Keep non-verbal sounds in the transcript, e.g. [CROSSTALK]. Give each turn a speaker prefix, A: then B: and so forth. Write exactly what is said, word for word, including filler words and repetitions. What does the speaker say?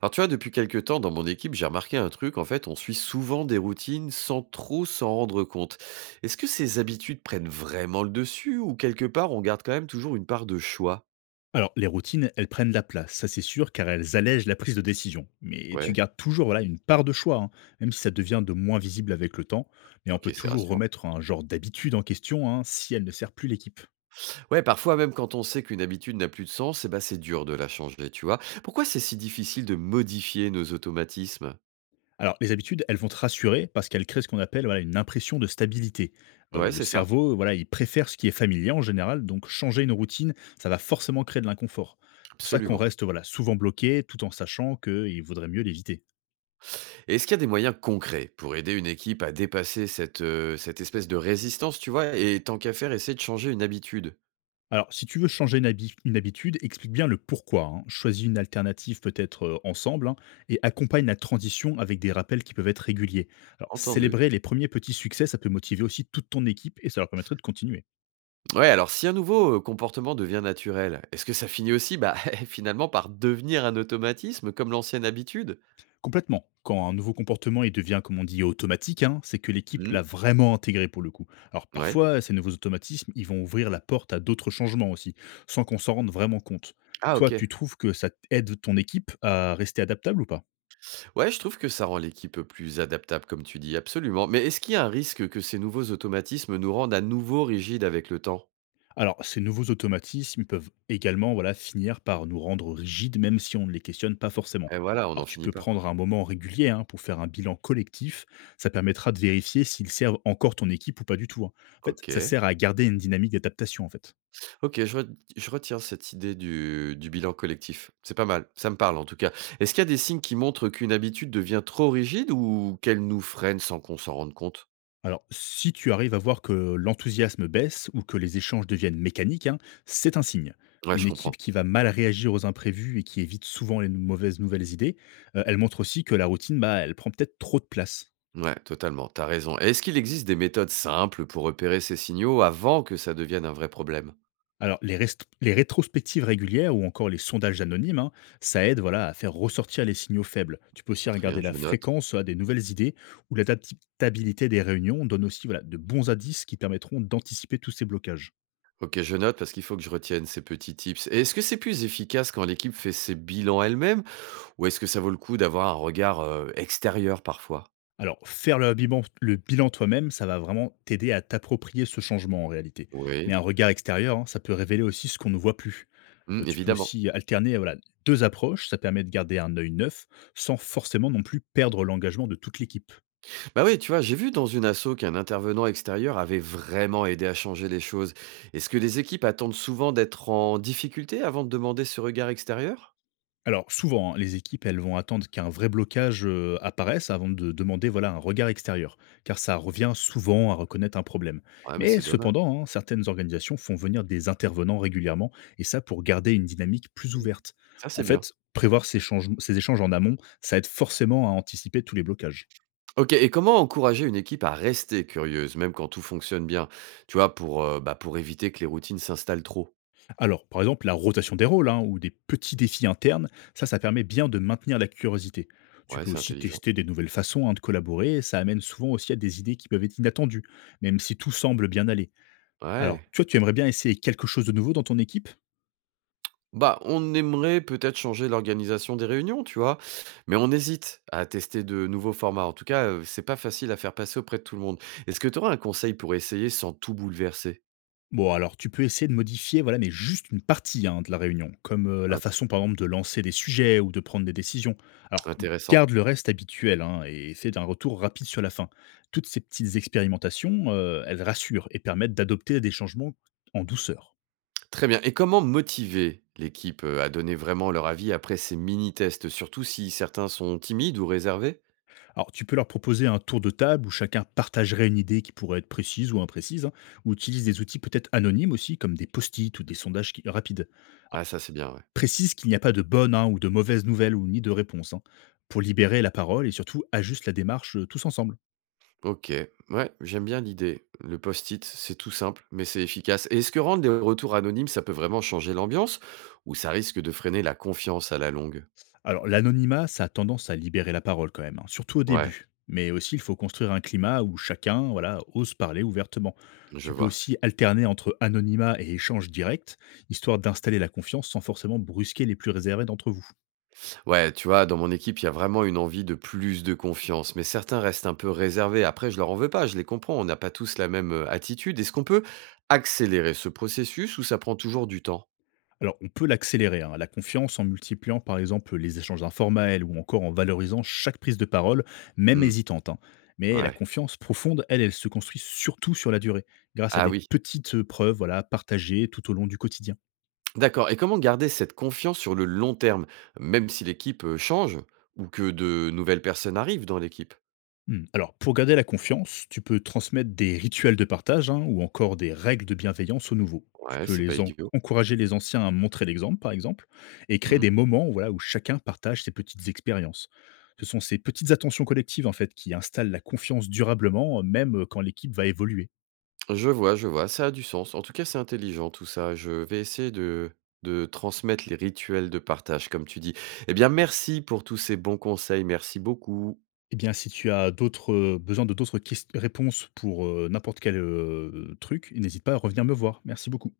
A: Alors tu vois, depuis quelques temps, dans mon équipe, j'ai remarqué un truc, en fait, on suit souvent des routines sans trop s'en rendre compte. Est-ce que ces habitudes prennent vraiment le dessus ou quelque part on garde quand même toujours une part de choix?
B: Alors, les routines, elles prennent la place, ça c'est sûr, car elles allègent la prise de décision. Mais tu
A: Ouais,
B: gardes toujours voilà, une part de choix, hein, même si ça devient de moins visible avec le temps. Mais on peut
A: ok, c'est
B: toujours
A: rassurant.
B: remettre un genre d'habitude en question hein, si elle ne sert plus l'équipe.
A: Ouais, parfois même quand on sait qu'une habitude n'a plus de sens, eh ben, c'est dur de la changer, tu vois. Pourquoi c'est si difficile de modifier nos automatismes?
B: Alors, les habitudes, elles vont te rassurer parce qu'elles créent ce qu'on appelle voilà, une impression de stabilité. Euh,
A: Ouais,
B: le
A: c'est ça,
B: cerveau, voilà, il préfère ce qui est familier en général, donc changer une routine, ça va forcément créer de l'inconfort. C'est pour ça qu'on
A: absolument.
B: reste voilà, souvent bloqué tout en sachant qu'il vaudrait mieux l'éviter.
A: Et est-ce qu'il y a des moyens concrets pour aider une équipe à dépasser cette, euh, cette espèce de résistance, tu vois, et tant qu'à faire, essayer de changer une habitude?
B: Alors, si tu veux changer une, habi- une habitude, explique bien le pourquoi, hein. Choisis une alternative peut-être euh, ensemble hein, et accompagne la transition avec des rappels qui peuvent être réguliers. Alors,
A: Entendu.
B: célébrer les premiers petits succès, ça peut motiver aussi toute ton équipe et ça leur permettrait de continuer.
A: Ouais, alors si un nouveau euh, comportement devient naturel, est-ce que ça finit aussi bah, [LAUGHS] finalement par devenir un automatisme comme l'ancienne habitude?
B: Complètement. Quand un nouveau comportement il devient, comme on dit, automatique, hein, c'est que l'équipe
A: Hmm.
B: l'a vraiment intégré pour le coup. Alors
A: Ouais.
B: parfois, ces nouveaux automatismes, ils vont ouvrir la porte à d'autres changements aussi, sans qu'on s'en rende vraiment compte.
A: Ah
B: Toi,
A: ok.
B: tu trouves que ça aide ton équipe à rester adaptable ou pas?
A: Ouais, je trouve que ça rend l'équipe plus adaptable comme tu dis, absolument. Mais est-ce qu'il y a un risque que ces nouveaux automatismes nous rendent à nouveau rigides avec le temps?
B: Alors, ces nouveaux automatismes ils peuvent également voilà, finir par nous rendre rigides, même si on ne les questionne pas forcément.
A: Et voilà, on n'en
B: Alors, tu
A: finit
B: peux
A: pas quoi.
B: prendre un moment régulier hein, pour faire un bilan collectif. Ça permettra de vérifier s'ils servent encore ton équipe ou pas du tout, hein. En fait, ça
A: Ok.
B: sert à garder une dynamique d'adaptation, en fait.
A: Ok, je, re- je retiens cette idée du, du bilan collectif. C'est pas mal, ça me parle en tout cas. Est-ce qu'il y a des signes qui montrent qu'une habitude devient trop rigide ou qu'elle nous freine sans qu'on s'en rende compte?
B: Alors, si tu arrives à voir que l'enthousiasme baisse ou que les échanges deviennent mécaniques, hein, c'est un signe.
A: Ouais,
B: Une
A: je comprends.
B: équipe qui va mal réagir aux imprévus et qui évite souvent les mauvaises nouvelles idées, euh, elle montre aussi que la routine, bah, elle prend peut-être trop de place.
A: Ouais, totalement, t'as raison. Et est-ce qu'il existe des méthodes simples pour repérer ces signaux avant que ça devienne un vrai problème?
B: Alors, les, rest- les rétrospectives régulières ou encore les sondages anonymes, hein, ça aide voilà, à faire ressortir les signaux faibles. Tu peux aussi
A: Oh, très
B: regarder
A: bien,
B: la
A: je note.
B: fréquence à des nouvelles idées ou l'adaptabilité des réunions donne aussi voilà, de bons indices qui permettront d'anticiper tous ces blocages.
A: Ok, je note parce qu'il faut que je retienne ces petits tips. Et est-ce que c'est plus efficace quand l'équipe fait ses bilans elle-même ou est-ce que ça vaut le coup d'avoir un regard euh, extérieur parfois?
B: Alors, faire le bilan, le bilan toi-même, ça va vraiment t'aider à t'approprier ce changement en réalité. Mais
A: Oui.
B: un regard extérieur, hein, ça peut révéler aussi ce qu'on ne voit plus. Euh,
A: Mm,
B: tu peux
A: évidemment.
B: aussi alterner voilà, deux approches, ça permet de garder un œil neuf sans forcément non plus perdre l'engagement de toute l'équipe.
A: Bah oui, tu vois, j'ai vu dans une asso qu'un intervenant extérieur avait vraiment aidé à changer les choses. Est-ce que les équipes attendent souvent d'être en difficulté avant de demander ce regard extérieur?
B: Alors souvent, hein, les équipes, elles vont attendre qu'un vrai blocage euh, apparaisse avant de demander voilà, un regard extérieur, car ça revient souvent à reconnaître un problème.
A: Ouais, mais
B: Mais
A: c'est dommage.
B: cependant, hein, certaines organisations font venir des intervenants régulièrement, et ça pour garder une dynamique plus
A: Mm.
B: ouverte.
A: Ça,
B: En
A: c'est bien.
B: fait, prévoir ces, change- ces échanges en amont, ça aide forcément à anticiper tous les blocages.
A: OK, et comment encourager une équipe à rester curieuse, même quand tout fonctionne bien? Tu vois, pour, heu, bah, pour éviter que les routines s'installent trop?
B: Alors, par exemple, la rotation des rôles hein, ou des petits défis internes, ça, ça permet bien de maintenir la curiosité. Tu
A: Ouais,
B: peux
A: c'est
B: aussi
A: intelligent.
B: tester des nouvelles façons hein, de collaborer, et ça amène souvent aussi à des idées qui peuvent être inattendues, même si tout semble bien aller. Alors,
A: Ouais.
B: toi, tu aimerais bien essayer quelque chose de nouveau dans ton équipe?
A: Bah, on aimerait peut-être changer l'organisation des réunions, tu vois? Mais on hésite à tester de nouveaux formats. En tout cas, heu, c'est pas facile à faire passer auprès de tout le monde. Est-ce que tu aurais un conseil pour essayer sans tout bouleverser?
B: Bon, alors tu peux essayer de modifier, voilà, mais juste une partie hein, de la réunion, comme euh, la
A: In
B: façon par exemple de lancer des sujets ou de prendre des décisions. Alors
A: intéressant.
B: garde le reste habituel hein, et fais un retour rapide sur la fin. Toutes ces petites expérimentations, euh, elles rassurent et permettent d'adopter des changements en douceur.
A: Très bien, et comment motiver l'équipe, heu, à donner vraiment leur avis après ces mini tests, surtout si certains sont timides ou réservés?
B: Alors tu peux leur proposer un tour de table où chacun partagerait une idée qui pourrait être précise ou imprécise, hein, ou utilise des outils peut-être anonymes aussi, comme des post-it ou des sondages qui- rapides.
A: Ah ça, c'est bien, ouais.
B: Précise qu'il n'y a pas de bonne hein, ou de mauvaise nouvelle ou ni de réponse hein, pour libérer la parole et surtout ajuste la démarche euh, tous ensemble.
A: OK, ouais, j'aime bien l'idée. Le post-it, c'est tout simple, mais c'est efficace. Et est-ce que rendre des retours anonymes, ça peut vraiment changer l'ambiance ou ça risque de freiner la confiance à la longue?
B: Alors l'anonymat, ça a tendance à libérer la parole quand même, hein, surtout au
A: Ouais,
B: début. Mais aussi, il faut construire un climat où chacun voilà, ose parler ouvertement.
A: je
B: Tu peux
A: vois.
B: aussi alterner entre anonymat et échange direct, histoire d'installer la confiance sans forcément brusquer les plus réservés d'entre vous.
A: Ouais, tu vois, dans mon équipe, il y a vraiment une envie de plus de confiance, mais certains restent un peu réservés. Après, je leur en veux pas, je les comprends, on n'a pas tous la même euh, attitude. Est-ce qu'on peut accélérer ce processus ou ça prend toujours du temps?
B: Alors, on peut l'accélérer, hein, la confiance, en multipliant par exemple les échanges informels ou encore en valorisant chaque prise de parole, même
A: Hmm,
B: hésitante, hein. Mais la
A: ouais.
B: confiance profonde, elle, elle se construit surtout sur la durée, grâce à
A: Ah
B: des
A: oui.
B: petites preuves voilà, partagées tout au long du quotidien.
A: D'accord, et comment garder cette confiance sur le long terme? Même si l'équipe, heu, change ou que de nouvelles personnes arrivent dans l'équipe?
B: Mmh. Alors, pour garder la confiance, tu peux transmettre des rituels de partage hein, ou encore des règles de bienveillance aux nouveaux. Tu
A: Ouais,
B: peux
A: c'est pas
B: les en-
A: idiot.
B: encourager les anciens à montrer l'exemple, par exemple, et créer
A: Mmh.
B: des moments voilà, où chacun partage ses petites expériences. Ce sont ces petites attentions collectives en fait qui installent la confiance durablement, même euh, quand l'équipe va évoluer.
A: Je vois, je vois, ça a du sens. En tout cas, c'est intelligent tout ça. Je vais essayer de de transmettre les rituels de partage, comme tu dis. Eh bien, merci pour tous ces bons conseils. Merci beaucoup.
B: Eh bien, si tu as d'autres euh, besoin de d'autres ques- réponses pour euh, n'importe quel euh, truc, n'hésite pas à revenir me voir. Merci beaucoup.